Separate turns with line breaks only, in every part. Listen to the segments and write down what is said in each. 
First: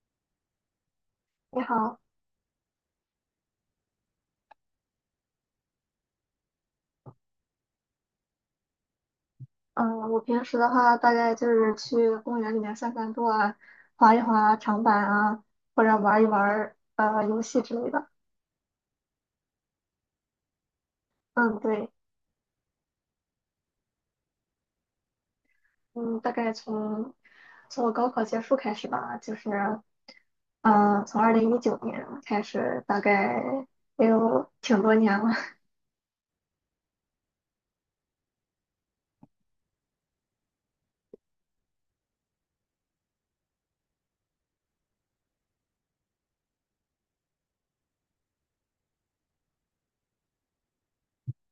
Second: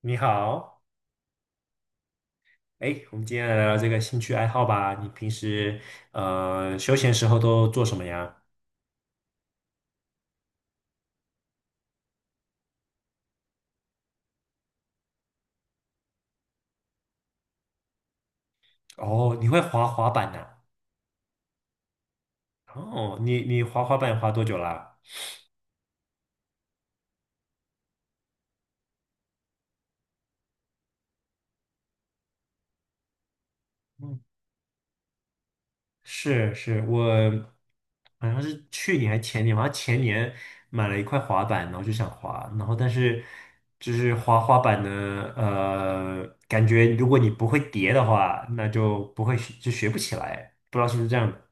你好。
你好。
哎，我们今天来聊聊这个兴趣爱好吧。你平时休闲时候都做什么呀？
嗯，我平时的话，大概就是去公园里面散散步啊，滑一滑长板啊，或者玩一玩游戏之类的。
哦，你会滑滑板呐？
嗯，对。
哦，你滑滑板滑多久啦？
嗯，大概从我高考结束开始吧，就是从2019年开始，大概也
嗯，
有挺多年了。
是，我好像是去年还前年，好像前年买了一块滑板，然后就想滑，然后但是就是滑滑板呢，感觉如果你不会叠的话，那就不会学就学不起来，不知道是不是这样的。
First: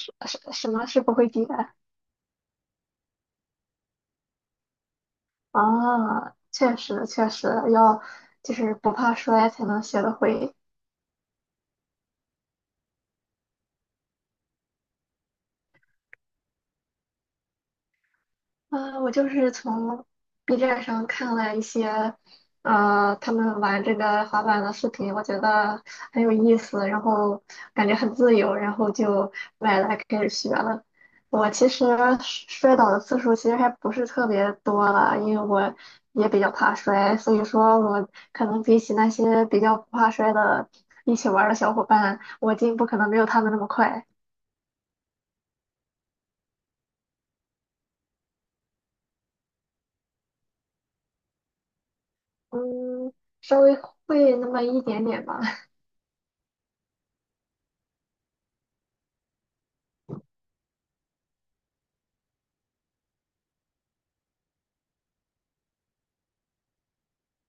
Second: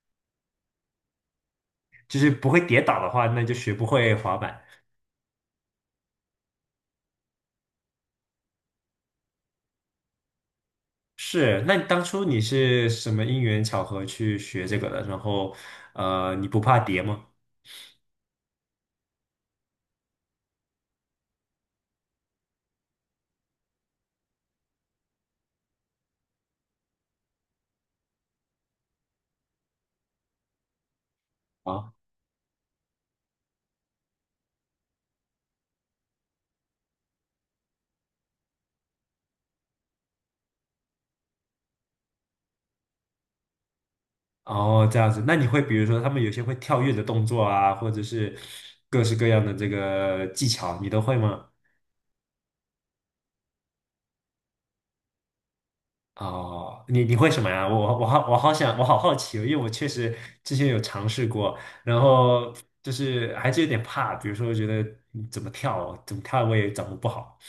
什么是不会比的
就是不会跌倒的话，那就学不会滑板。
啊？确实，确实要就是不怕摔才能学得会。
是。那你当初你是什么因缘巧合去学这个的？然后，你不怕跌吗？
我就是从 B 站上看了一些，他们玩这个滑板的视频，我觉得很有意思，然后感觉很自由，然后就买来开始学了。我其实
啊，
摔倒的次数其实还不是特别多了，因为我也比较怕摔，所以说我可能比起那些比较不怕摔的一起玩儿的小伙伴，我进步可能没有他们那么快。
哦，这样子。那你会比如说他们有些会跳跃的动作啊，或者是各式各样的这个技巧，你都会吗？
嗯，稍微会那么一点点吧。
哦，你会什么呀？我好奇哦，因为我确实之前有尝试过，然后就是还是有点怕，比如说觉得怎么跳哦，怎么跳我也掌握不好。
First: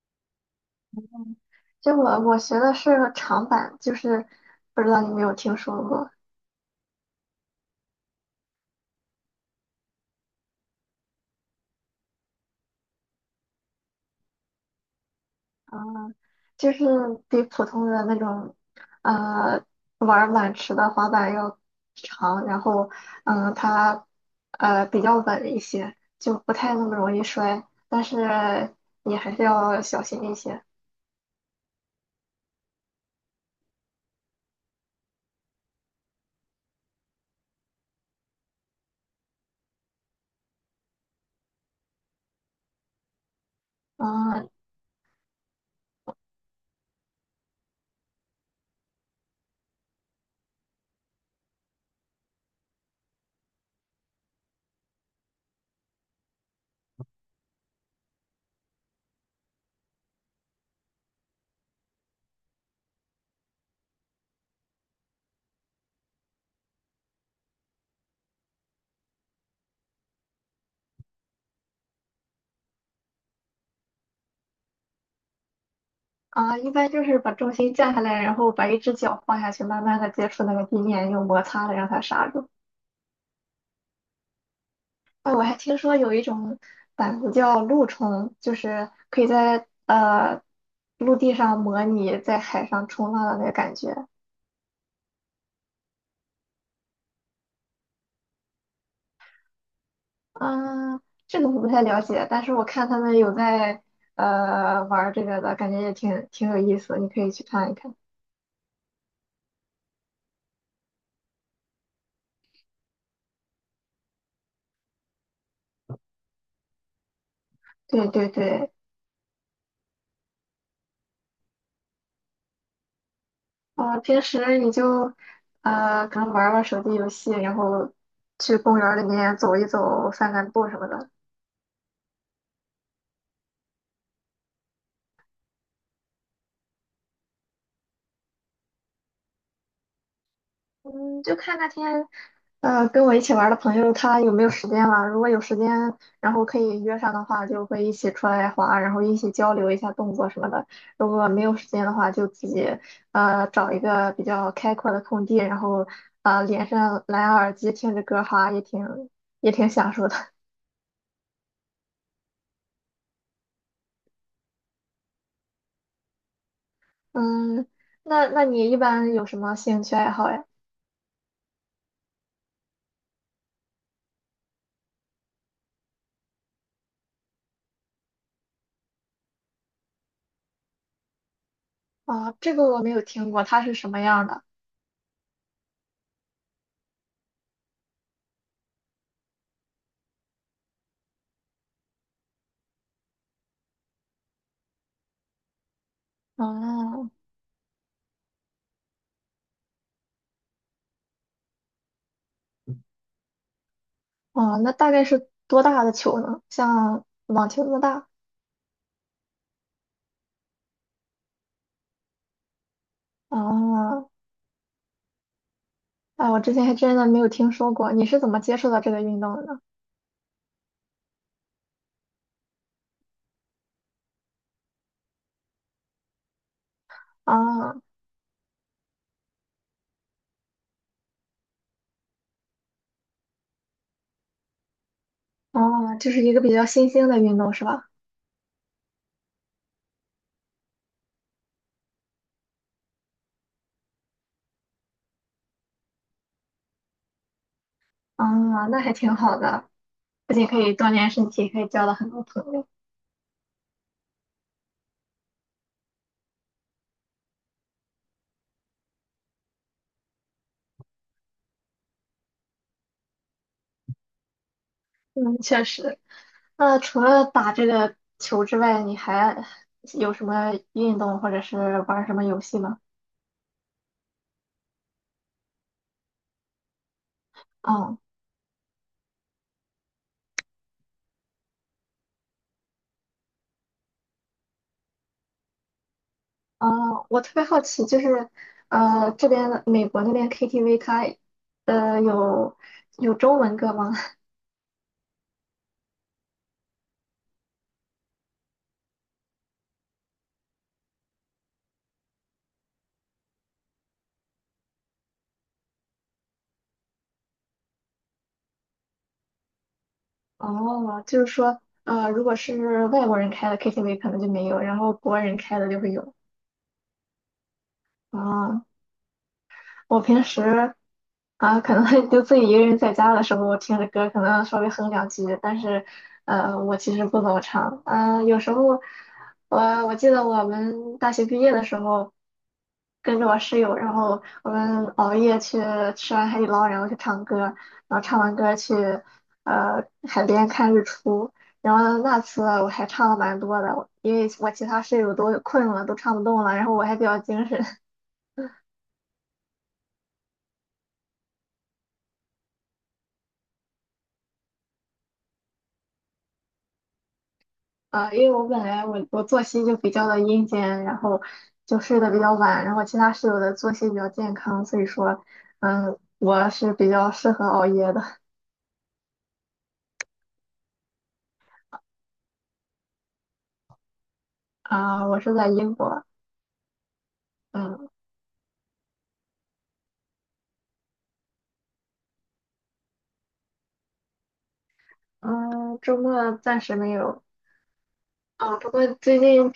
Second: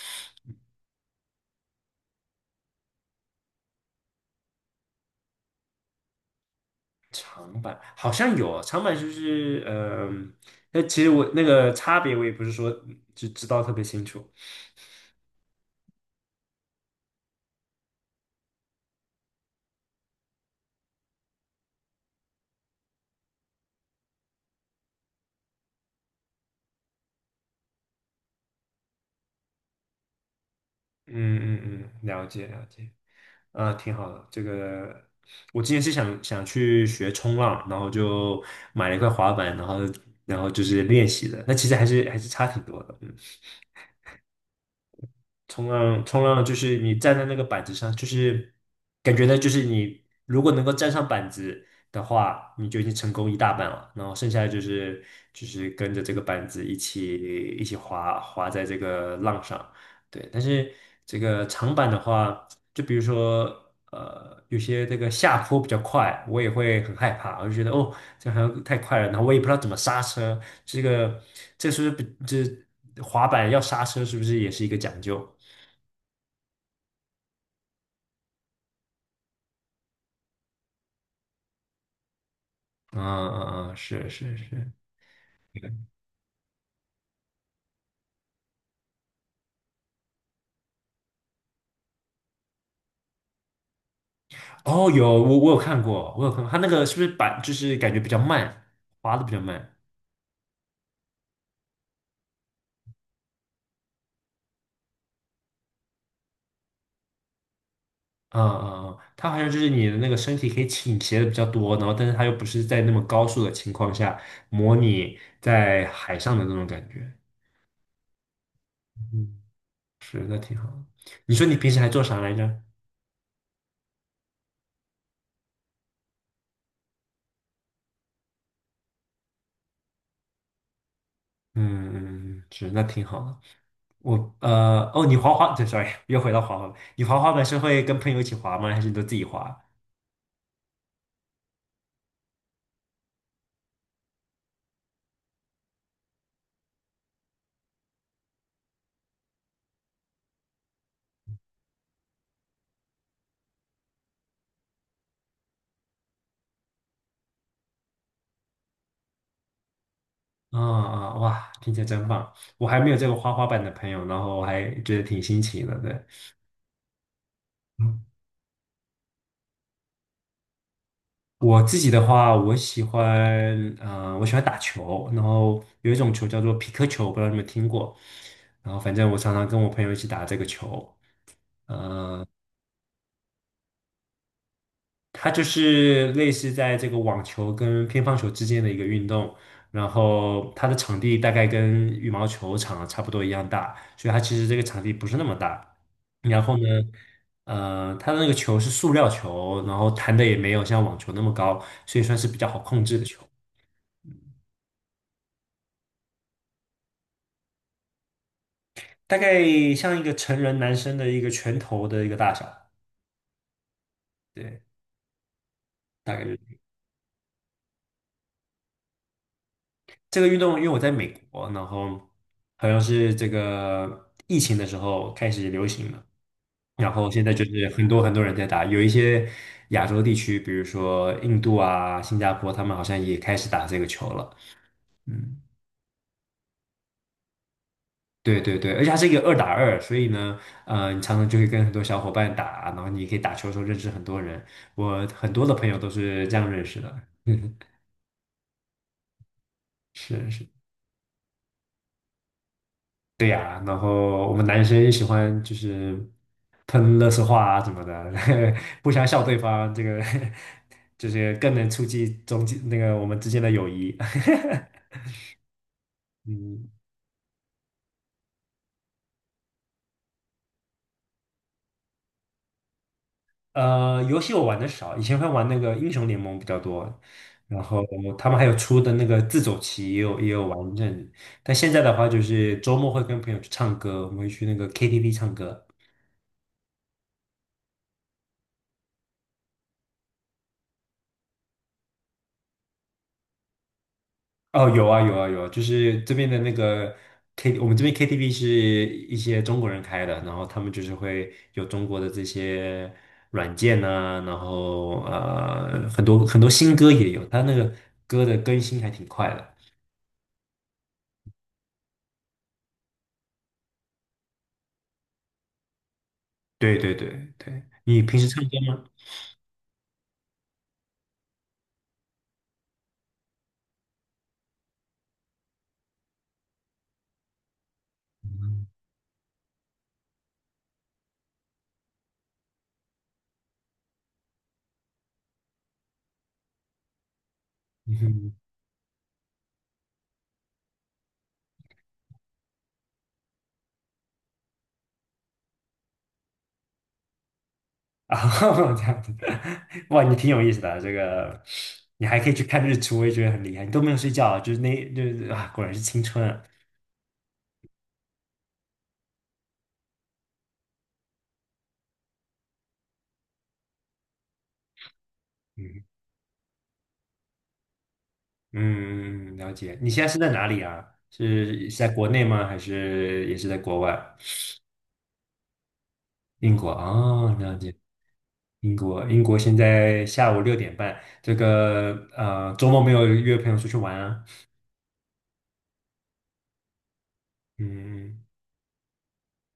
就我学的是长板，就是不知道你有没有听说过，
长板好像有长板，就是嗯，那、其实我那个差别我也不是说就知道特别清楚。
就是比普通的那种呃玩板池的滑板要长，然后它比较稳一些，就不太那么容易摔，但是你还是要小心一些。
嗯，了解了解。啊，挺好的。这个我之前是想去学冲浪，然后就买了一块滑板，然后然后就是练习的。那其实还是还是差挺多的。嗯。
嗯
冲浪，冲浪就是你站在那个板子上，就是感觉呢，就是你如果能够站上板子的话，你就已经成功一大半了。然后剩下的就是就是跟着这个板子一起滑在这个浪上。对，但是这个长板的话，就比如说有些这个下坡比较快，我也会很害怕，我就觉得哦，这好像太快了，然后我也不知道怎么刹车。这个这是不是比这滑板要刹车是不是也是一个讲究？
啊，一般就是把重心降下来，然后把一只脚放下去，慢慢的接触那个地面，用摩擦的让它刹住。
嗯，是是是。
哦，我还听说有一种板子叫陆冲，就是可以在陆地上模拟在海上冲浪的那个感觉。
哦，我有看过，我有看过，它那个是不是板就是感觉比较慢，滑的比较慢。
嗯，这个我不太了解，但是我看他们有在玩儿这个的，感觉也挺有意思，你可以去看一看。
嗯，它好像就是你的那个身体可以倾斜的比较多，然后但是它又不是在那么高速的情况下模拟在海上的那种感觉。
对对对。
嗯，是那挺好的。你说你平时还做啥来着？
啊、平时你就可能玩儿玩儿手机游戏，然后去公园儿里面走一走、散散步什么的。
嗯嗯，嗯是那挺好的。我哦，你滑滑，对，sorry，又回到滑滑板，你滑滑板是会跟朋友一起滑吗？还是你都自己滑？
嗯，就看那天跟我一起玩儿的朋友他有没有时间了？如果有时间，然后可以约上的话，就会一起出来滑，然后一起交流一下动作什么的。如果没有时间的话，就自己找一个比较开阔的空地，然后连上蓝牙耳机听着歌哈，也挺享受的。
啊啊，哇，听起来真棒！我还没有这个花花板的朋友，然后我还觉得挺新奇的。对。
嗯，
嗯，
那你一般有什么兴趣爱好呀？
我自己的话，我喜欢，我喜欢打球，然后有一种球叫做匹克球，不知道你们听过。然后反正我常常跟我朋友一起打这个球。
啊，这个我没有听过，它是什么样的？
它就是类似在这个网球跟乒乓球之间的一个运动，然后它的场地大概跟羽毛球场啊差不多一样大，所以它其实这个场地不是那么大。然后呢，
哦
它的那个球是塑料球，然后弹的也没有像网球那么高，所以算是比较好控制的球。
哦，那大概是多大的球呢？像网球那么大？
大概像一个成人男生的一个拳头的一个大小。
哦。
对，大概就
啊，我之
是
前还真的没有听说过，你是怎么接触到这个运动的呢？
这个运动，因为我在美国，然后好像是这个疫情的时候开始流行的。然后现在就是
啊。
很多很多人在打，有一些亚洲地区，比如说印度啊、新加坡，他们好像也开始打这个球了。嗯，
哦，就是一个比较新兴的运动是吧？
对对对，而且它是一个二打二，所以呢，你常常就会跟很多小伙伴打，然后你可以打球的时候认识很多人。我很多的朋友都是这样认识的。
啊，那还挺好的，
是
不
是。
仅可以锻炼身体，可以交到很多朋友。
对呀，然后我们男生也喜欢就是喷垃圾话啊什么的，互相笑对方，这个 就是更能促进中间那个我们之间的友谊。
嗯，确实。
嗯，
那除了打这个球之外，你还有什么运动或者是玩什么游戏吗？
游戏我玩的少，以前会玩那个英雄联盟比较多，然后
哦。
他们还有出的那个自走棋也有也有玩一阵子。但现在的话就是周末会跟朋友去唱歌，我们会去那个 KTV 唱歌。
哦，我特别好奇，就是这边美国那边 KTV 它呃有有中文歌吗？
哦，有啊，有啊，有啊，就是这边的那个 K，我们这边 KTV 是一些中国人开的，然后他们就是会有中国的这些软件呐、然后很多很多新歌也有，他那个歌的更新还挺快的。
哦，就是说，如果是外国人开的 KTV 可能就没有，然后国人开的就会有。
对对对对，你平时唱歌
哦，
吗？
我平时啊，可能 就自己一个人在家的时候，我听着歌可能稍微哼两句，但是我其实不怎么唱。嗯、有时
嗯
候我记得我们大学毕业的时候，跟着我室友，然后我们熬夜去吃完海底捞，然后去唱歌，然后唱
嗯。
完歌去海边看日出。然后那次我还唱了蛮多的，因为我其他室友都困了，都唱不动了，然后我还比较精神。
啊，这样子，哇，你挺有意思的啊这个你还可以去看日出，我也觉得很厉害。你都没有睡觉啊，就是那就是啊，果然是青春啊。
因为我本来我作息就比较的阴间，然后就睡得比较晚，然后其他室友的作息比较健康，所以说，我是比较适合熬夜的。
嗯，了解。你现在是在哪里啊？是是在国内吗？还是也是在国外？
啊，我是在英国。
英国啊，哦了解。
嗯
英国，英国现在下午6:30。这个周末没有约朋友出去玩啊？
嗯，周末暂时没有。
嗯，
啊，不过最近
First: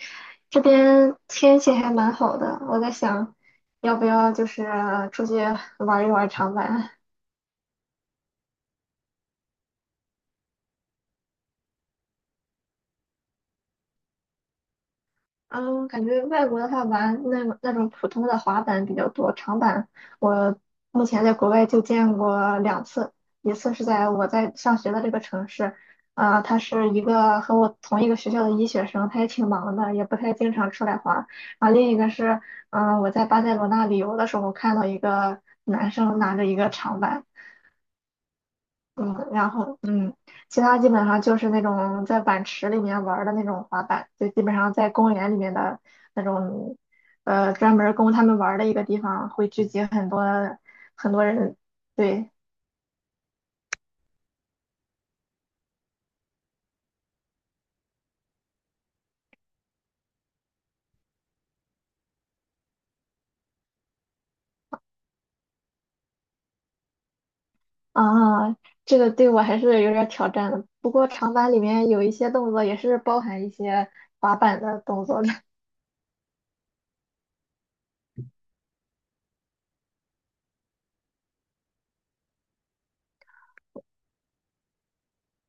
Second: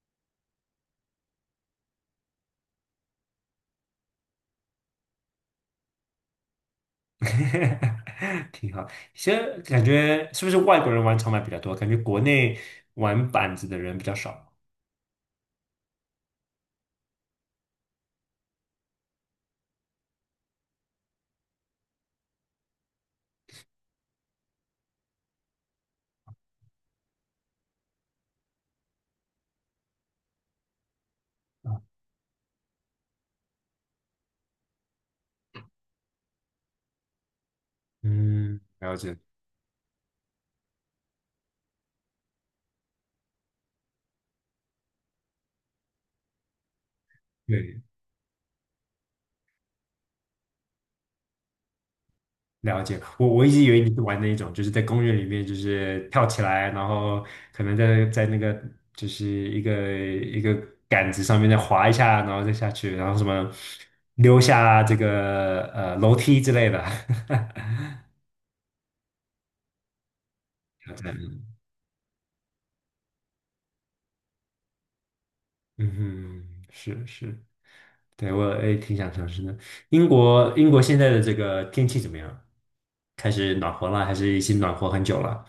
这边天气还蛮好的，我在想要不要就是出去玩一玩长板。
挺好。其实感觉是不是外国人玩长板比较多？感觉国内玩板子的人比较少。
嗯，感觉外国的话玩那种普通的滑板比较多，长板我目前在国外就见过两次，一次是在我在上学的这个城市，啊、他是一个和我同一个学校的医学生，他也挺忙的，也不太经常出来滑。啊，另一个是，我在巴塞罗那旅游的时候看到一个男生拿着一个长板。
嗯，了
嗯，
解。
然后其他基本上就是那种在碗池里面玩儿的那种滑板，就基本上在公园里面的那种，专
对，
门儿供他们玩儿的一个地方，会聚集很多很多人。对
了解。我我一直以为你是玩那一种，就是在公园里面，就是跳起来，然后可能在在那个就是一个一个杆子上面再滑一下，然后再下去，然后什么溜下这个楼梯之类的。
啊，这个对我还是有点儿挑战的。不过长板里面有一些动作也是包含一些滑板的动作的。
嗯哼，是是。对，我也挺想尝试的。英国英国现在的这个天气怎么样？开始暖和了，还是已经暖和很久了？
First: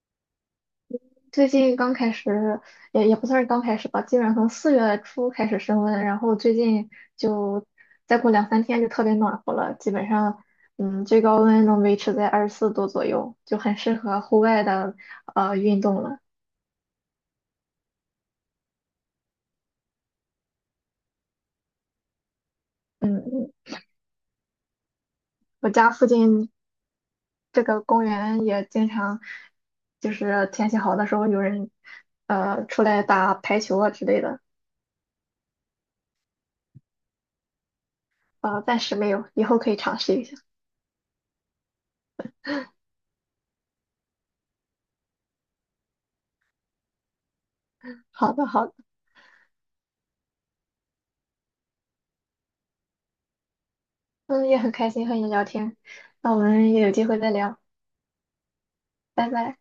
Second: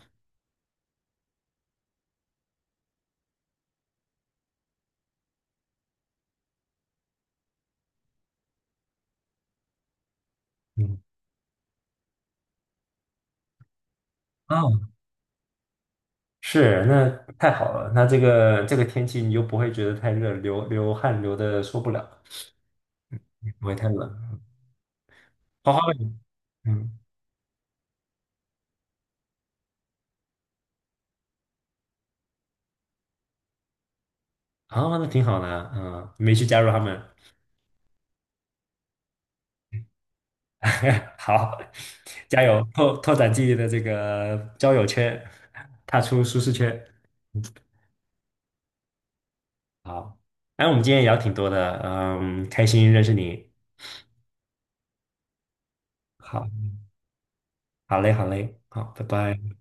最近刚开始，也不算是刚开始吧，基本上从四月初开始升温，然后最近就再过两三天就特别暖和了，基本上，
嗯，
最高温能维持在24度左右，就很适合户外的运动了。
是，那太好了。那这个这个天气，你就不会觉得太热，流流汗流的受不了，
嗯，嗯
不会太冷。
我
花花
家附
们，
近
嗯。
这个公园也经常，就是天气好的时候有人出来打排球啊之类的。
啊，那挺好的啊嗯，没去加入他们。
暂时没有，以后可以尝试一下。
好，加油，拓展自己的这个交友圈，踏出舒适圈。嗯。
好的，好的。
好，哎，我们今天也聊挺多的，嗯，开心认识你。
嗯，也很开心和你聊天，那我
好，
们也有机会再聊，
好嘞，好嘞，好，拜
拜
拜。
拜。